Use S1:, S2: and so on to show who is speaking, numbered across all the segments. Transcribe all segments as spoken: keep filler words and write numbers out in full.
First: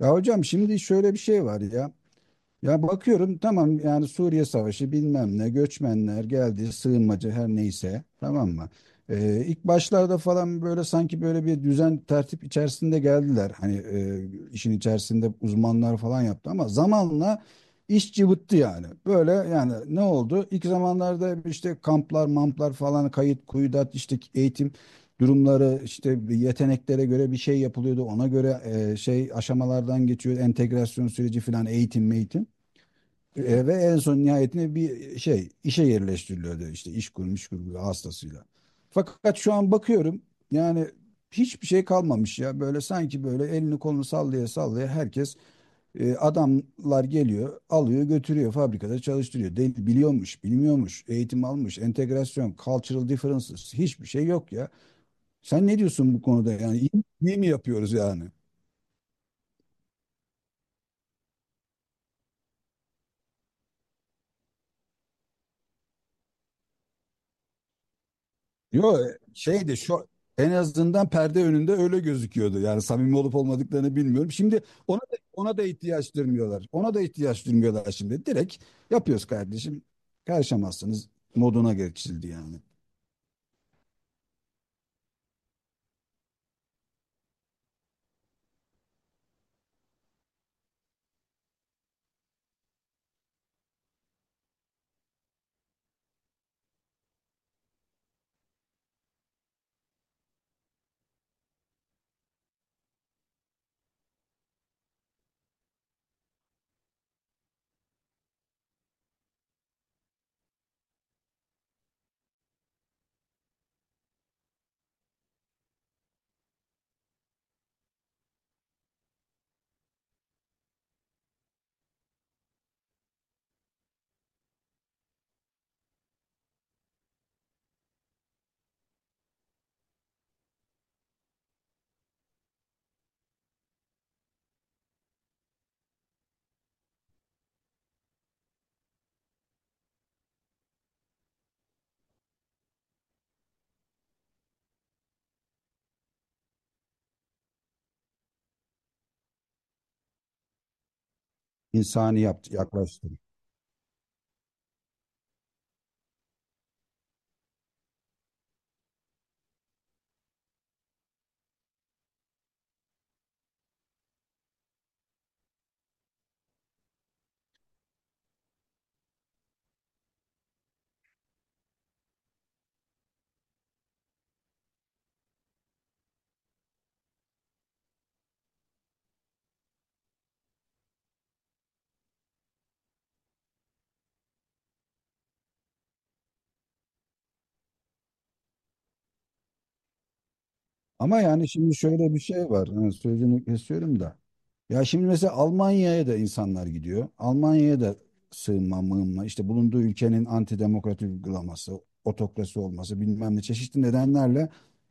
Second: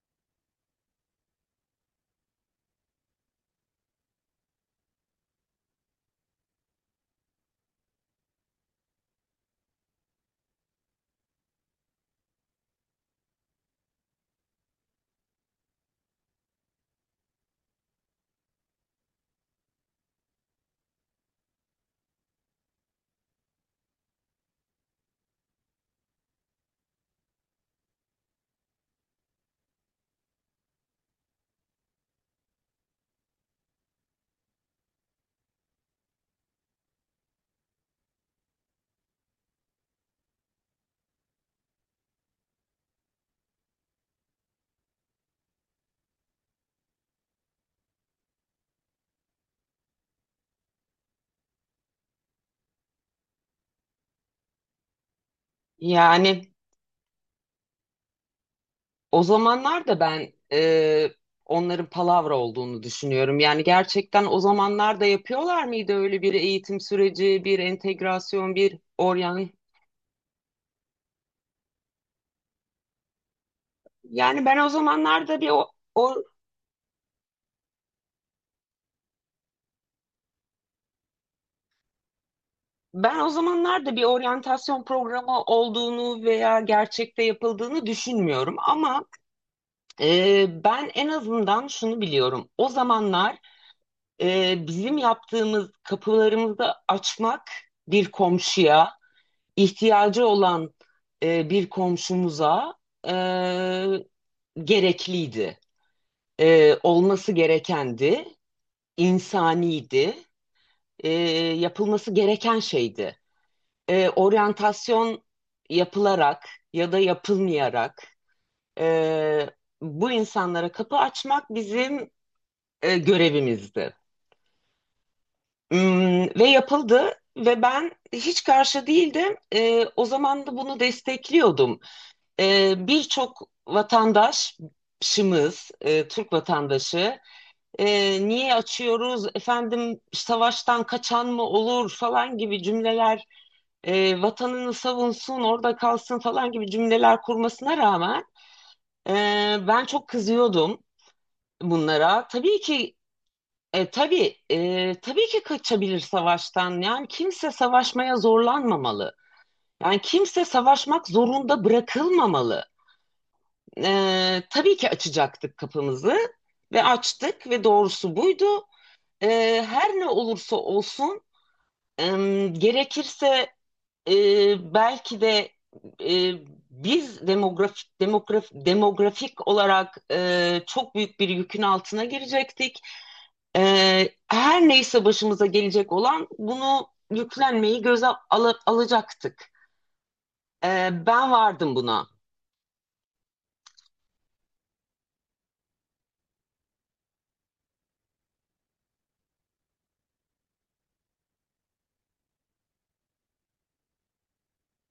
S1: Ya hocam şimdi şöyle bir şey var ya. Ya bakıyorum, tamam yani, Suriye Savaşı bilmem ne, göçmenler geldi, sığınmacı, her neyse, tamam mı? Ee, ilk başlarda falan böyle, sanki böyle bir düzen tertip içerisinde geldiler. Hani e, işin içerisinde uzmanlar falan yaptı, ama zamanla iş cıvıttı yani. Böyle, yani ne oldu? İlk zamanlarda işte kamplar mamplar falan, kayıt kuyudat, işte eğitim durumları, işte yeteneklere göre bir şey yapılıyordu. Ona göre e, şey, aşamalardan geçiyor, entegrasyon süreci falan, eğitim eğitim e, ve en son nihayetinde bir şey işe yerleştiriliyordu, işte iş kurmuş kurmuş hastasıyla. Fakat şu an bakıyorum yani, hiçbir şey kalmamış ya, böyle sanki böyle elini kolunu sallaya sallaya herkes, e, adamlar geliyor, alıyor, götürüyor, fabrikada çalıştırıyor. Değil, biliyormuş bilmiyormuş, eğitim almış, entegrasyon, cultural differences, hiçbir şey yok ya. Sen ne diyorsun bu
S2: Yani
S1: konuda, yani iyi, iyi mi yapıyoruz yani?
S2: o zamanlar da ben e, onların palavra olduğunu düşünüyorum. Yani gerçekten o zamanlar da yapıyorlar mıydı öyle bir eğitim süreci, bir entegrasyon, bir
S1: Yo,
S2: oryan?
S1: şeydi şu, en azından perde önünde öyle gözüküyordu. Yani samimi olup olmadıklarını bilmiyorum.
S2: Yani ben
S1: Şimdi
S2: o
S1: ona da,
S2: zamanlarda bir
S1: ona da
S2: o,
S1: ihtiyaç
S2: o-
S1: duymuyorlar. Ona da ihtiyaç duymuyorlar şimdi. Direkt yapıyoruz kardeşim. Karışamazsınız moduna geçildi yani.
S2: ben o zamanlarda bir oryantasyon programı olduğunu veya gerçekte yapıldığını düşünmüyorum. Ama e, ben en azından şunu biliyorum. O zamanlar e, bizim yaptığımız kapılarımızı açmak bir komşuya, ihtiyacı olan e, bir komşumuza e, gerekliydi. E, olması gerekendi, insaniydi, e, yapılması gereken şeydi. E, oryantasyon yapılarak ya da yapılmayarak e, bu insanlara kapı açmak bizim e, görevimizdi. Hmm, ve yapıldı ve ben hiç karşı değildim. E, o zaman da bunu destekliyordum. E, birçok vatandaşımız, e, Türk vatandaşı e, niye açıyoruz, efendim savaştan kaçan mı olur falan gibi cümleler, e, vatanını savunsun, orada kalsın falan gibi cümleler kurmasına rağmen e, ben çok kızıyordum
S1: İnsani
S2: bunlara.
S1: yaptı,
S2: Tabii ki
S1: yaklaştı.
S2: e, tabii e, tabii ki kaçabilir savaştan. Yani kimse savaşmaya zorlanmamalı. Yani kimse savaşmak zorunda bırakılmamalı. Ee, tabii ki açacaktık kapımızı ve açtık ve doğrusu buydu. Ee, her ne olursa olsun, em, gerekirse, e, belki de, e, biz demografik demograf, demografik olarak e, çok büyük bir yükün altına girecektik. Ee, her neyse başımıza gelecek olan bunu yüklenmeyi göze ala- alacaktık. Ee,
S1: Ama
S2: ben
S1: yani
S2: vardım
S1: şimdi
S2: buna.
S1: şöyle bir şey var, hani sözünü kesiyorum da. Ya şimdi mesela Almanya'ya da insanlar gidiyor. Almanya'ya da sığınma mığınma, işte bulunduğu ülkenin antidemokratik uygulaması, otokrasi olması, bilmem ne çeşitli nedenlerle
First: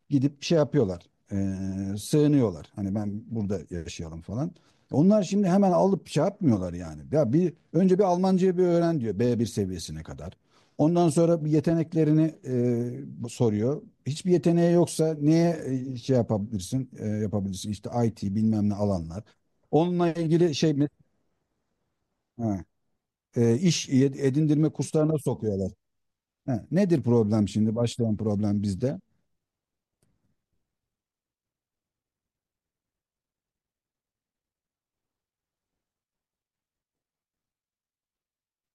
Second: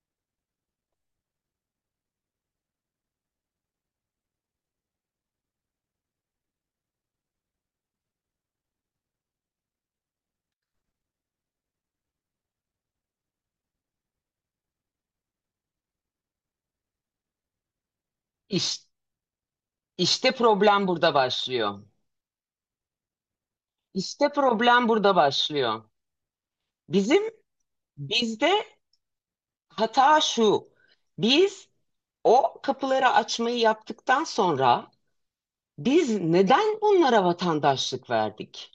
S1: gidip şey yapıyorlar. Ee, sığınıyorlar. Hani ben burada yaşayalım falan. Onlar şimdi hemen alıp şey yapmıyorlar yani. Ya bir önce bir Almancayı bir öğren diyor, B bir seviyesine kadar. Ondan sonra bir yeteneklerini e, soruyor. Hiçbir yeteneği yoksa neye e, şey yapabilirsin? e, yapabilirsin işte I T bilmem ne
S2: İş,
S1: alanlar. Onunla
S2: işte
S1: ilgili şey
S2: problem
S1: mi?
S2: burada başlıyor.
S1: Ha, e, iş
S2: İşte
S1: edindirme
S2: problem burada
S1: kurslarına sokuyorlar.
S2: başlıyor.
S1: Ha, nedir
S2: Bizim
S1: problem şimdi? Başlayan problem
S2: bizde
S1: bizde.
S2: hata şu. Biz o kapıları açmayı yaptıktan sonra biz neden bunlara vatandaşlık verdik?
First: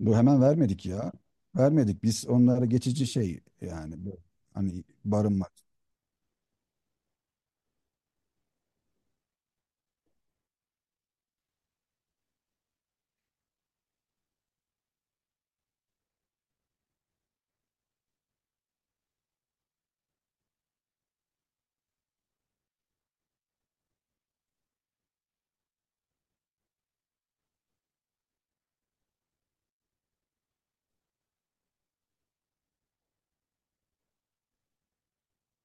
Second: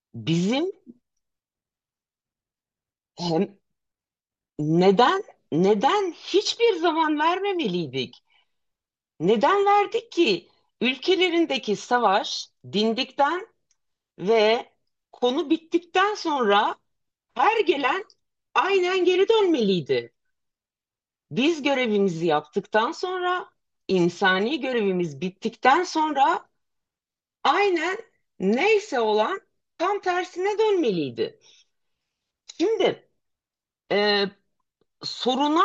S1: Bu hemen
S2: Bizim
S1: vermedik ya. Vermedik. Biz onlara geçici şey
S2: hem
S1: yani bu, hani
S2: neden
S1: barınmak.
S2: neden hiçbir zaman vermemeliydik? Neden verdik ki? Ülkelerindeki savaş dindikten ve konu bittikten sonra her gelen aynen geri dönmeliydi. Biz görevimizi yaptıktan sonra, insani görevimiz bittikten sonra aynen neyse olan tam tersine dönmeliydi. Şimdi e, soruna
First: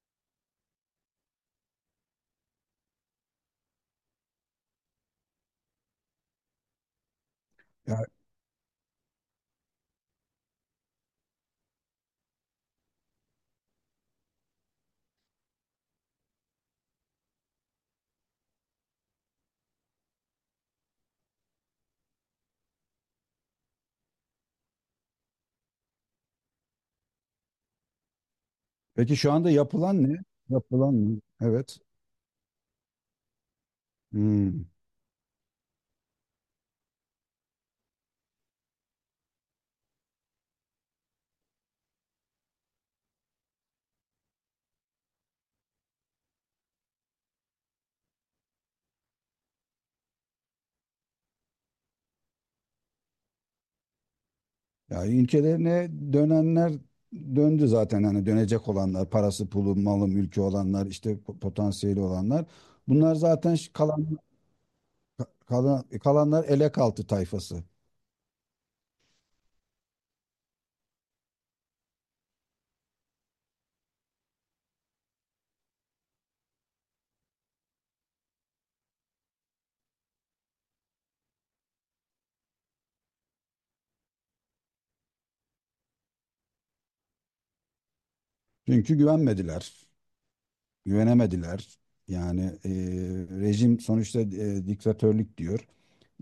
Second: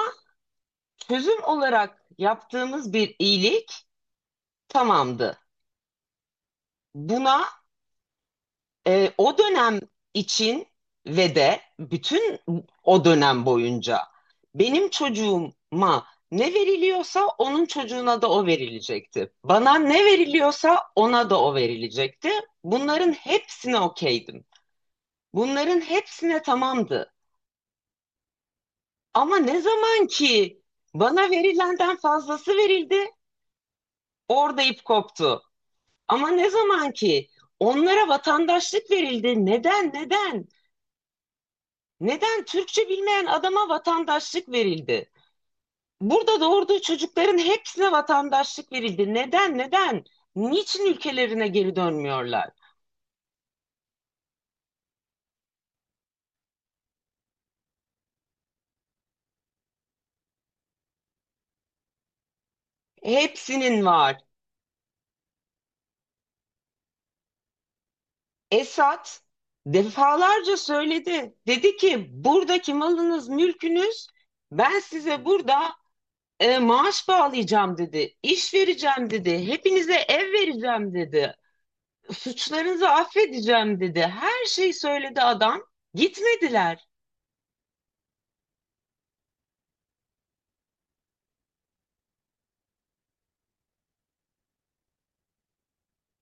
S2: çözüm olarak yaptığımız bir iyilik tamamdı. Buna Ee, o dönem için ve de bütün o dönem boyunca benim çocuğuma ne veriliyorsa onun çocuğuna da o verilecekti. Bana ne veriliyorsa ona da o verilecekti. Bunların hepsine okeydim. Bunların hepsine tamamdı.
S1: Peki şu
S2: Ama
S1: anda
S2: ne
S1: yapılan
S2: zaman
S1: ne?
S2: ki
S1: Yapılan ne?
S2: bana
S1: Evet.
S2: verilenden fazlası verildi, orada
S1: Hmm.
S2: ip koptu. Ama ne zaman ki onlara vatandaşlık verildi, neden neden? Neden Türkçe bilmeyen adama vatandaşlık verildi? Burada doğurduğu çocukların hepsine vatandaşlık verildi. Neden? Neden? Niçin ülkelerine geri dönmüyorlar?
S1: Ya ülkelerine dönenler döndü zaten, hani dönecek olanlar, parası, pulu, malı, mülkü olanlar, işte po- potansiyeli olanlar. Bunlar zaten ş-
S2: Hepsinin
S1: kalan
S2: var.
S1: kalan e, kalanlar, elek altı tayfası.
S2: Esad defalarca söyledi. Dedi ki buradaki malınız, mülkünüz ben size burada e, maaş bağlayacağım dedi. İş vereceğim dedi. Hepinize ev vereceğim dedi. Suçlarınızı affedeceğim dedi. Her şeyi söyledi adam. Gitmediler.
S1: Çünkü güvenmediler, güvenemediler. Yani e, rejim sonuçta e, diktatörlük diyor.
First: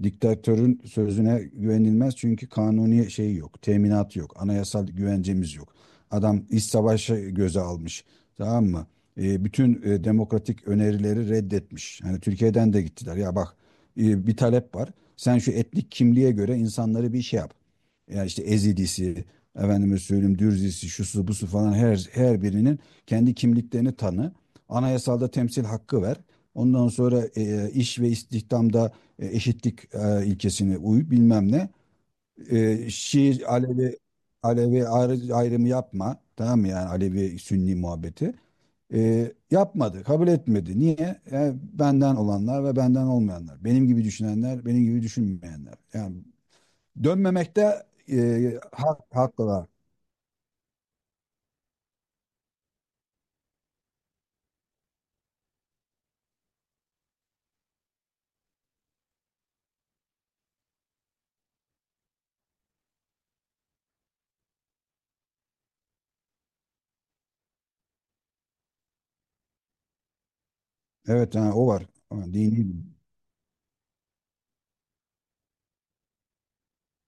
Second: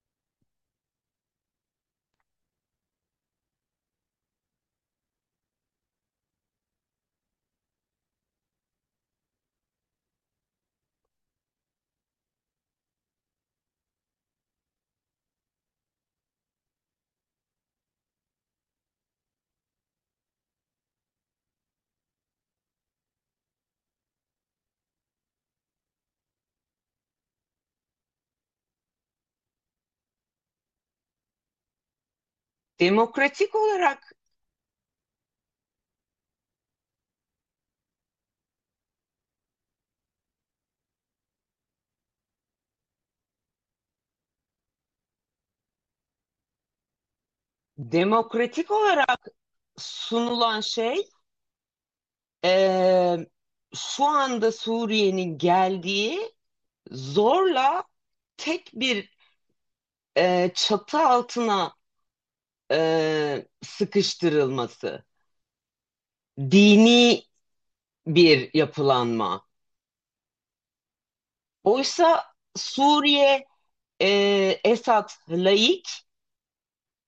S1: Diktatörün sözüne güvenilmez, çünkü kanuni şey yok, teminat yok, anayasal güvencemiz yok. Adam iç savaşı göze almış, tamam mı? E, bütün e, demokratik önerileri reddetmiş. Hani Türkiye'den de gittiler. Ya bak, e, bir talep var. Sen şu etnik kimliğe göre insanları bir şey yap. Ya işte Ezidisi, efendime söyleyeyim Dürzisi, şusu busu falan, her her birinin kendi kimliklerini tanı. Anayasalda temsil hakkı ver. Ondan sonra e, iş ve istihdamda e, eşitlik e, ilkesine uy, bilmem ne. E, Şii,
S2: Demokratik
S1: Alevi,
S2: olarak
S1: Alevi ayrı- ayrımı yapma. Tamam mı yani, Alevi Sünni muhabbeti. E, yapmadı, kabul etmedi. Niye? E, benden olanlar ve benden olmayanlar. Benim gibi düşünenler, benim gibi düşünmeyenler. Yani dönmemekte e,
S2: demokratik
S1: hak,
S2: olarak
S1: hakkı var.
S2: sunulan şey eee, şu anda Suriye'nin geldiği zorla tek bir eee, çatı altına eee, sıkıştırılması. Dini bir yapılanma.
S1: Evet, ha, o var.
S2: Oysa
S1: Ha, dini.
S2: Suriye eee Esad laik,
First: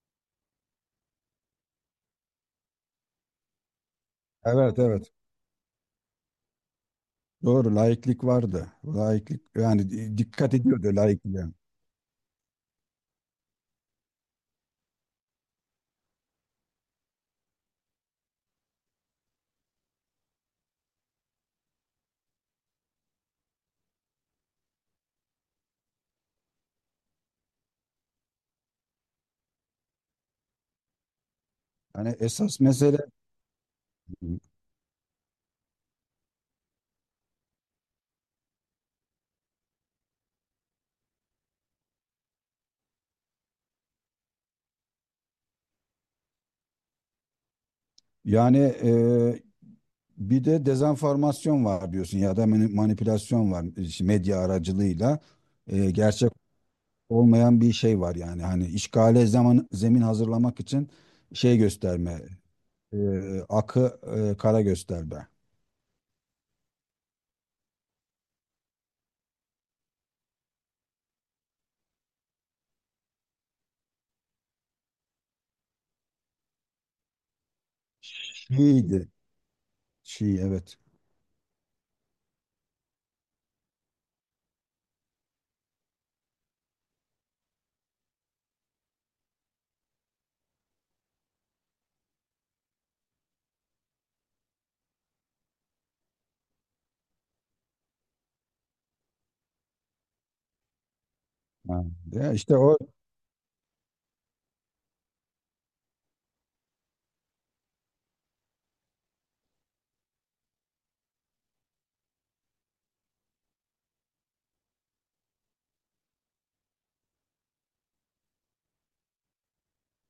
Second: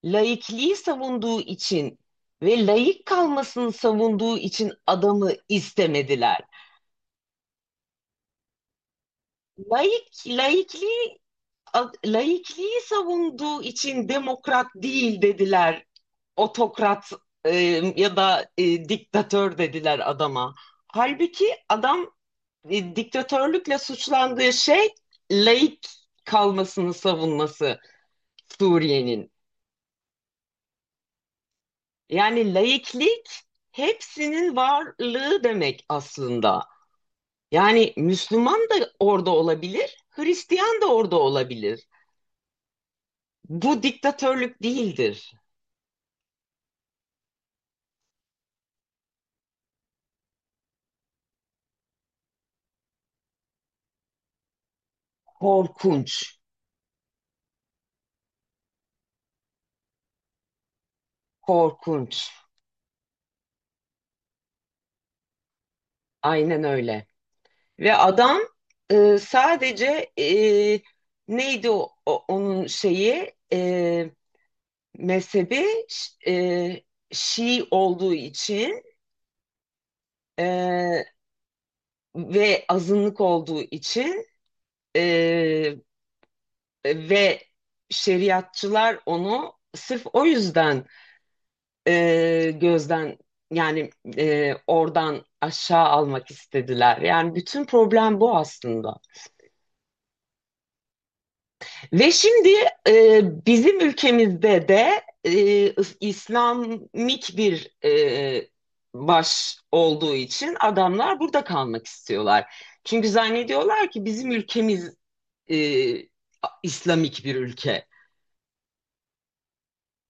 S2: laikliği savunduğu için ve laik kalmasını savunduğu için
S1: Evet, evet.
S2: adamı istemediler.
S1: Doğru, laiklik vardı. Laiklik, yani di-
S2: Laik,
S1: dikkat ediyordu
S2: laikliği,
S1: laikliğe.
S2: a- laikliği savunduğu için demokrat değil dediler. Otokrat e, ya da e, diktatör dediler adama. Halbuki adam e, diktatörlükle suçlandığı şey laik kalmasını savunması Suriye'nin.
S1: Yani
S2: Yani
S1: esas mesele.
S2: laiklik hepsinin varlığı demek aslında. Yani Müslüman da orada olabilir, Hristiyan da orada olabilir. Bu diktatörlük değildir.
S1: Yani e, bir de dezenformasyon var diyorsun, ya da mani- manipülasyon var, işte medya aracılığıyla. E,
S2: Korkunç,
S1: gerçek olmayan bir şey var, yani hani işgale zaman zemin hazırlamak için şey gösterme,
S2: korkunç.
S1: e, akı e, kara gösterme.
S2: Aynen öyle. Ve adam e, sadece e, neydi o, o- onun şeyi e, mezhebi ş- e, Şii olduğu için,
S1: Şiiydi. Şii, evet.
S2: e, ve azınlık olduğu için, e, ve şeriatçılar onu sırf o yüzden e, gözden, yani e, oradan aşağı almak istediler. Yani bütün problem bu aslında.
S1: Ha,
S2: Ve
S1: ya
S2: şimdi
S1: işte o.
S2: e, bizim ülkemizde de e, İslamik bir e, baş olduğu için adamlar burada kalmak istiyorlar. Çünkü zannediyorlar ki bizim ülkemiz e, İslamik bir ülke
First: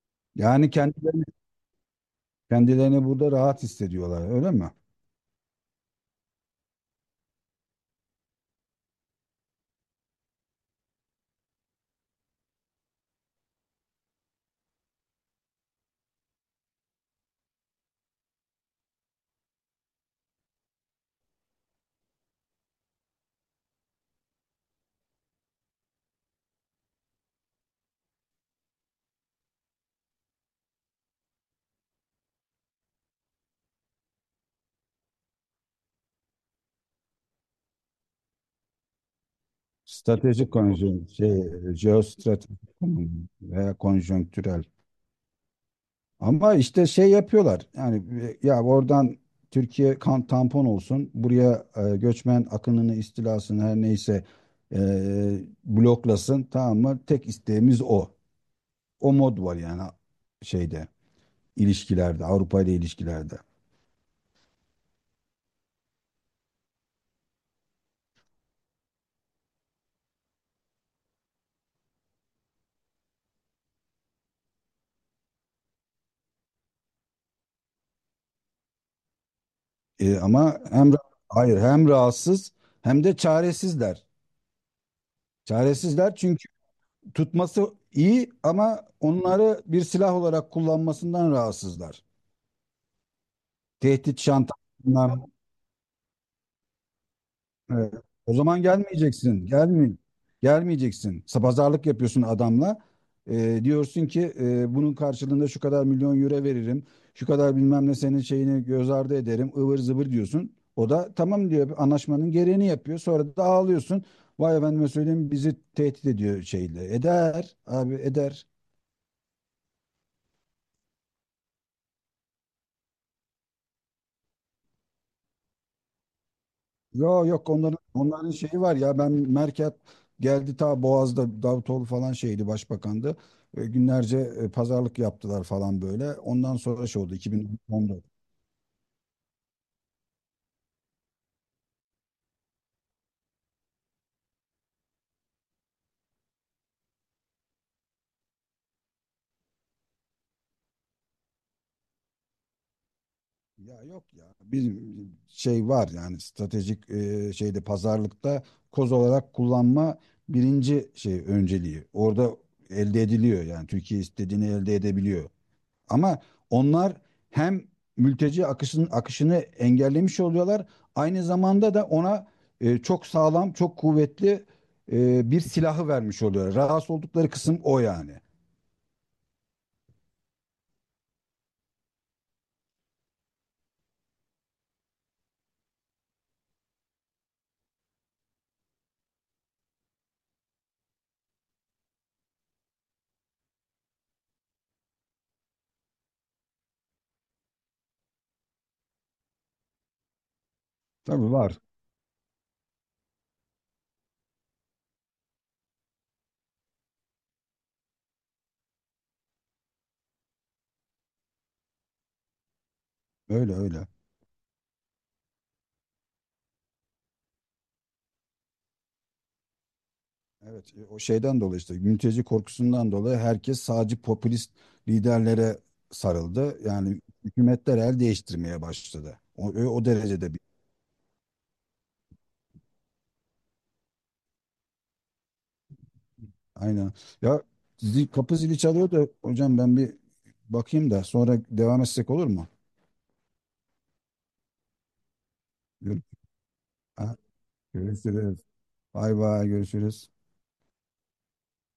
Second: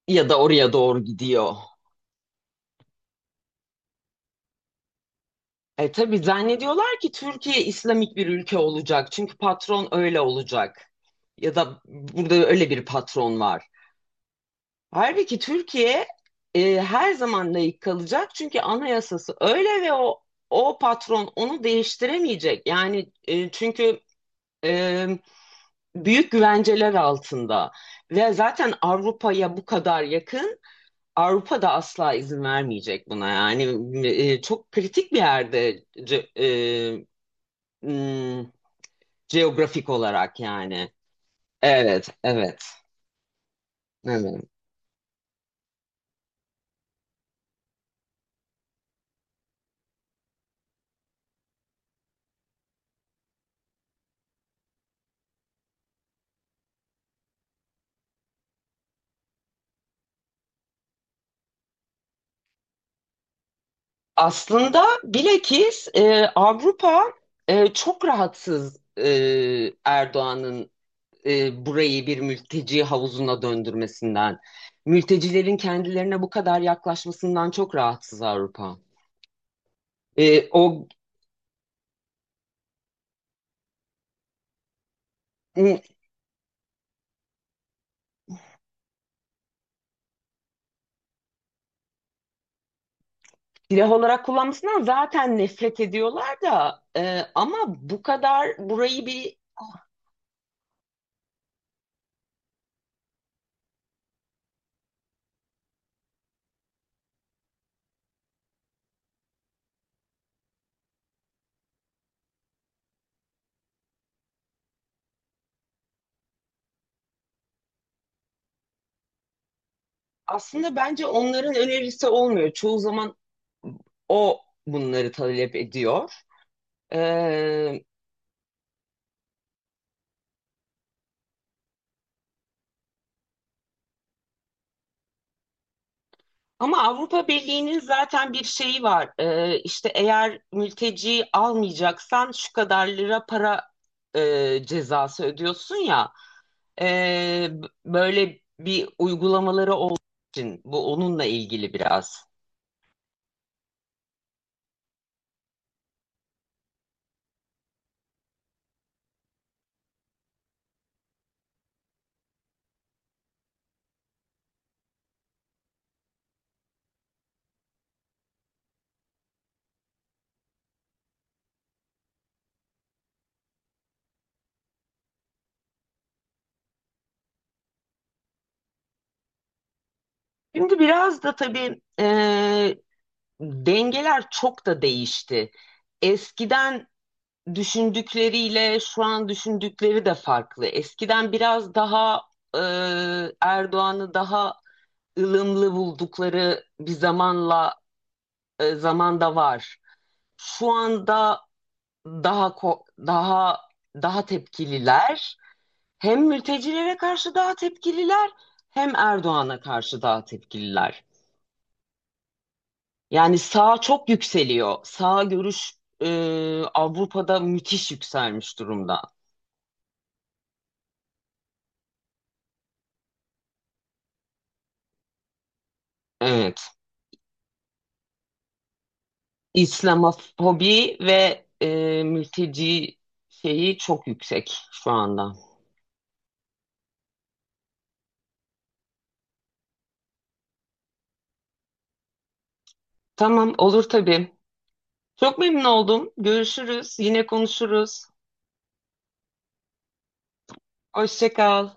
S2: ya da
S1: Yani
S2: oraya doğru
S1: kendilerini
S2: gidiyor.
S1: kendilerini burada rahat hissediyorlar, öyle mi?
S2: E tabii zannediyorlar ki Türkiye İslamik bir ülke olacak. Çünkü patron öyle olacak. Ya da burada öyle bir patron var. Halbuki Türkiye e, her zaman layık kalacak. Çünkü anayasası öyle ve o o patron onu değiştiremeyecek. Yani e, çünkü e, büyük güvenceler altında ve zaten Avrupa'ya bu kadar yakın. Avrupa da asla izin vermeyecek buna. Yani e, çok kritik bir yerde c- Hmm, geografik olarak
S1: Stratejik
S2: yani.
S1: konjonktür şey,
S2: Evet, evet,
S1: jeostratejik konum veya
S2: evet.
S1: konjonktürel. Ama işte şey yapıyorlar. Yani e, ya oradan Türkiye kan tampon olsun. Buraya e, göçmen akınını, istilasını, her neyse e, bloklasın. Tamam mı? Tek isteğimiz o. O mod var yani, şeyde ilişkilerde, Avrupa ile ilişkilerde.
S2: Aslında bilakis e, Avrupa e, çok rahatsız, e, Erdoğan'ın e, burayı bir mülteci havuzuna döndürmesinden. Mültecilerin kendilerine bu kadar yaklaşmasından çok rahatsız Avrupa.
S1: E,
S2: E,
S1: ama
S2: o
S1: hem, hayır, hem rahatsız hem de çaresizler.
S2: m,
S1: Çaresizler, çünkü tutması iyi ama onları bir silah olarak kullanmasından rahatsızlar.
S2: silah
S1: Tehdit,
S2: olarak
S1: şantaj,
S2: kullanmasından
S1: bunlar.
S2: zaten nefret ediyorlar da e, ama
S1: Evet.
S2: bu
S1: O
S2: kadar
S1: zaman
S2: burayı bir
S1: gelmeyeceksin. Gelme, gelmeyeceksin. Sa- Pazarlık yapıyorsun adamla. Ee, diyorsun ki, e, bunun karşılığında şu kadar milyon euro veririm. Şu kadar bilmem ne senin şeyini göz ardı ederim, ıvır zıvır, diyorsun. O da tamam diyor. Anlaşmanın gereğini yapıyor. Sonra da ağlıyorsun. Vay efendime söyleyeyim, bizi tehdit ediyor şeyle. Eder abi eder.
S2: aslında bence onların önerisi olmuyor. Çoğu zaman o bunları talep ediyor.
S1: Yo yok, onların
S2: Ee,
S1: onların şeyi var ya, ben Merkel geldi ta Boğaz'da, Davutoğlu falan şeydi başbakandı. E, günlerce e, pazarlık yaptılar falan böyle. Ondan
S2: ama
S1: sonra şey oldu,
S2: Avrupa Birliği'nin
S1: iki bin on dört.
S2: zaten bir şeyi var. Ee, işte eğer mülteci almayacaksan şu kadar lira para e, cezası ödüyorsun ya. Ee, böyle bir uygulamaları olduğu için bu onunla ilgili biraz.
S1: Ya yok ya, bizim şey var yani, stratejik e, şeyde, pazarlıkta koz olarak kullanma birinci şey önceliği. Orada elde ediliyor, yani Türkiye istediğini elde edebiliyor. Ama onlar hem mülteci akışının akışını engellemiş oluyorlar. Aynı zamanda da ona, e, çok sağlam, çok kuvvetli e, bir silahı vermiş oluyor. Rahatsız oldukları kısım o yani.
S2: Şimdi biraz da tabii e, dengeler çok da değişti. Eskiden düşündükleriyle şu an düşündükleri de farklı. Eskiden biraz daha e, Erdoğan'ı daha ılımlı buldukları bir zamanla e, zamanda var. Şu
S1: Tabii
S2: anda
S1: var.
S2: daha ko- daha daha tepkililer. Hem mültecilere karşı daha tepkililer, hem Erdoğan'a karşı daha tepkililer. Yani
S1: Öyle
S2: sağ
S1: öyle.
S2: çok yükseliyor. Sağ görüş e, Avrupa'da müthiş yükselmiş durumda.
S1: Evet, e, o şeyden dolayı, işte mülteci korkusundan dolayı, herkes sadece popülist liderlere sarıldı.
S2: Evet.
S1: Yani hükümetler el değiştirmeye başladı, O, o o derecede.
S2: İslamofobi ve e, mülteci şeyi çok yüksek şu anda.
S1: Aynen. Ya zil, kapı zili çalıyor da hocam, ben bir bakayım da sonra devam etsek olur mu?
S2: Tamam, olur tabii. Çok memnun
S1: Gör-
S2: oldum. Görüşürüz.
S1: Ha,
S2: Yine konuşuruz.
S1: görüşürüz. Bay bay görüşürüz.
S2: Hoşça kal.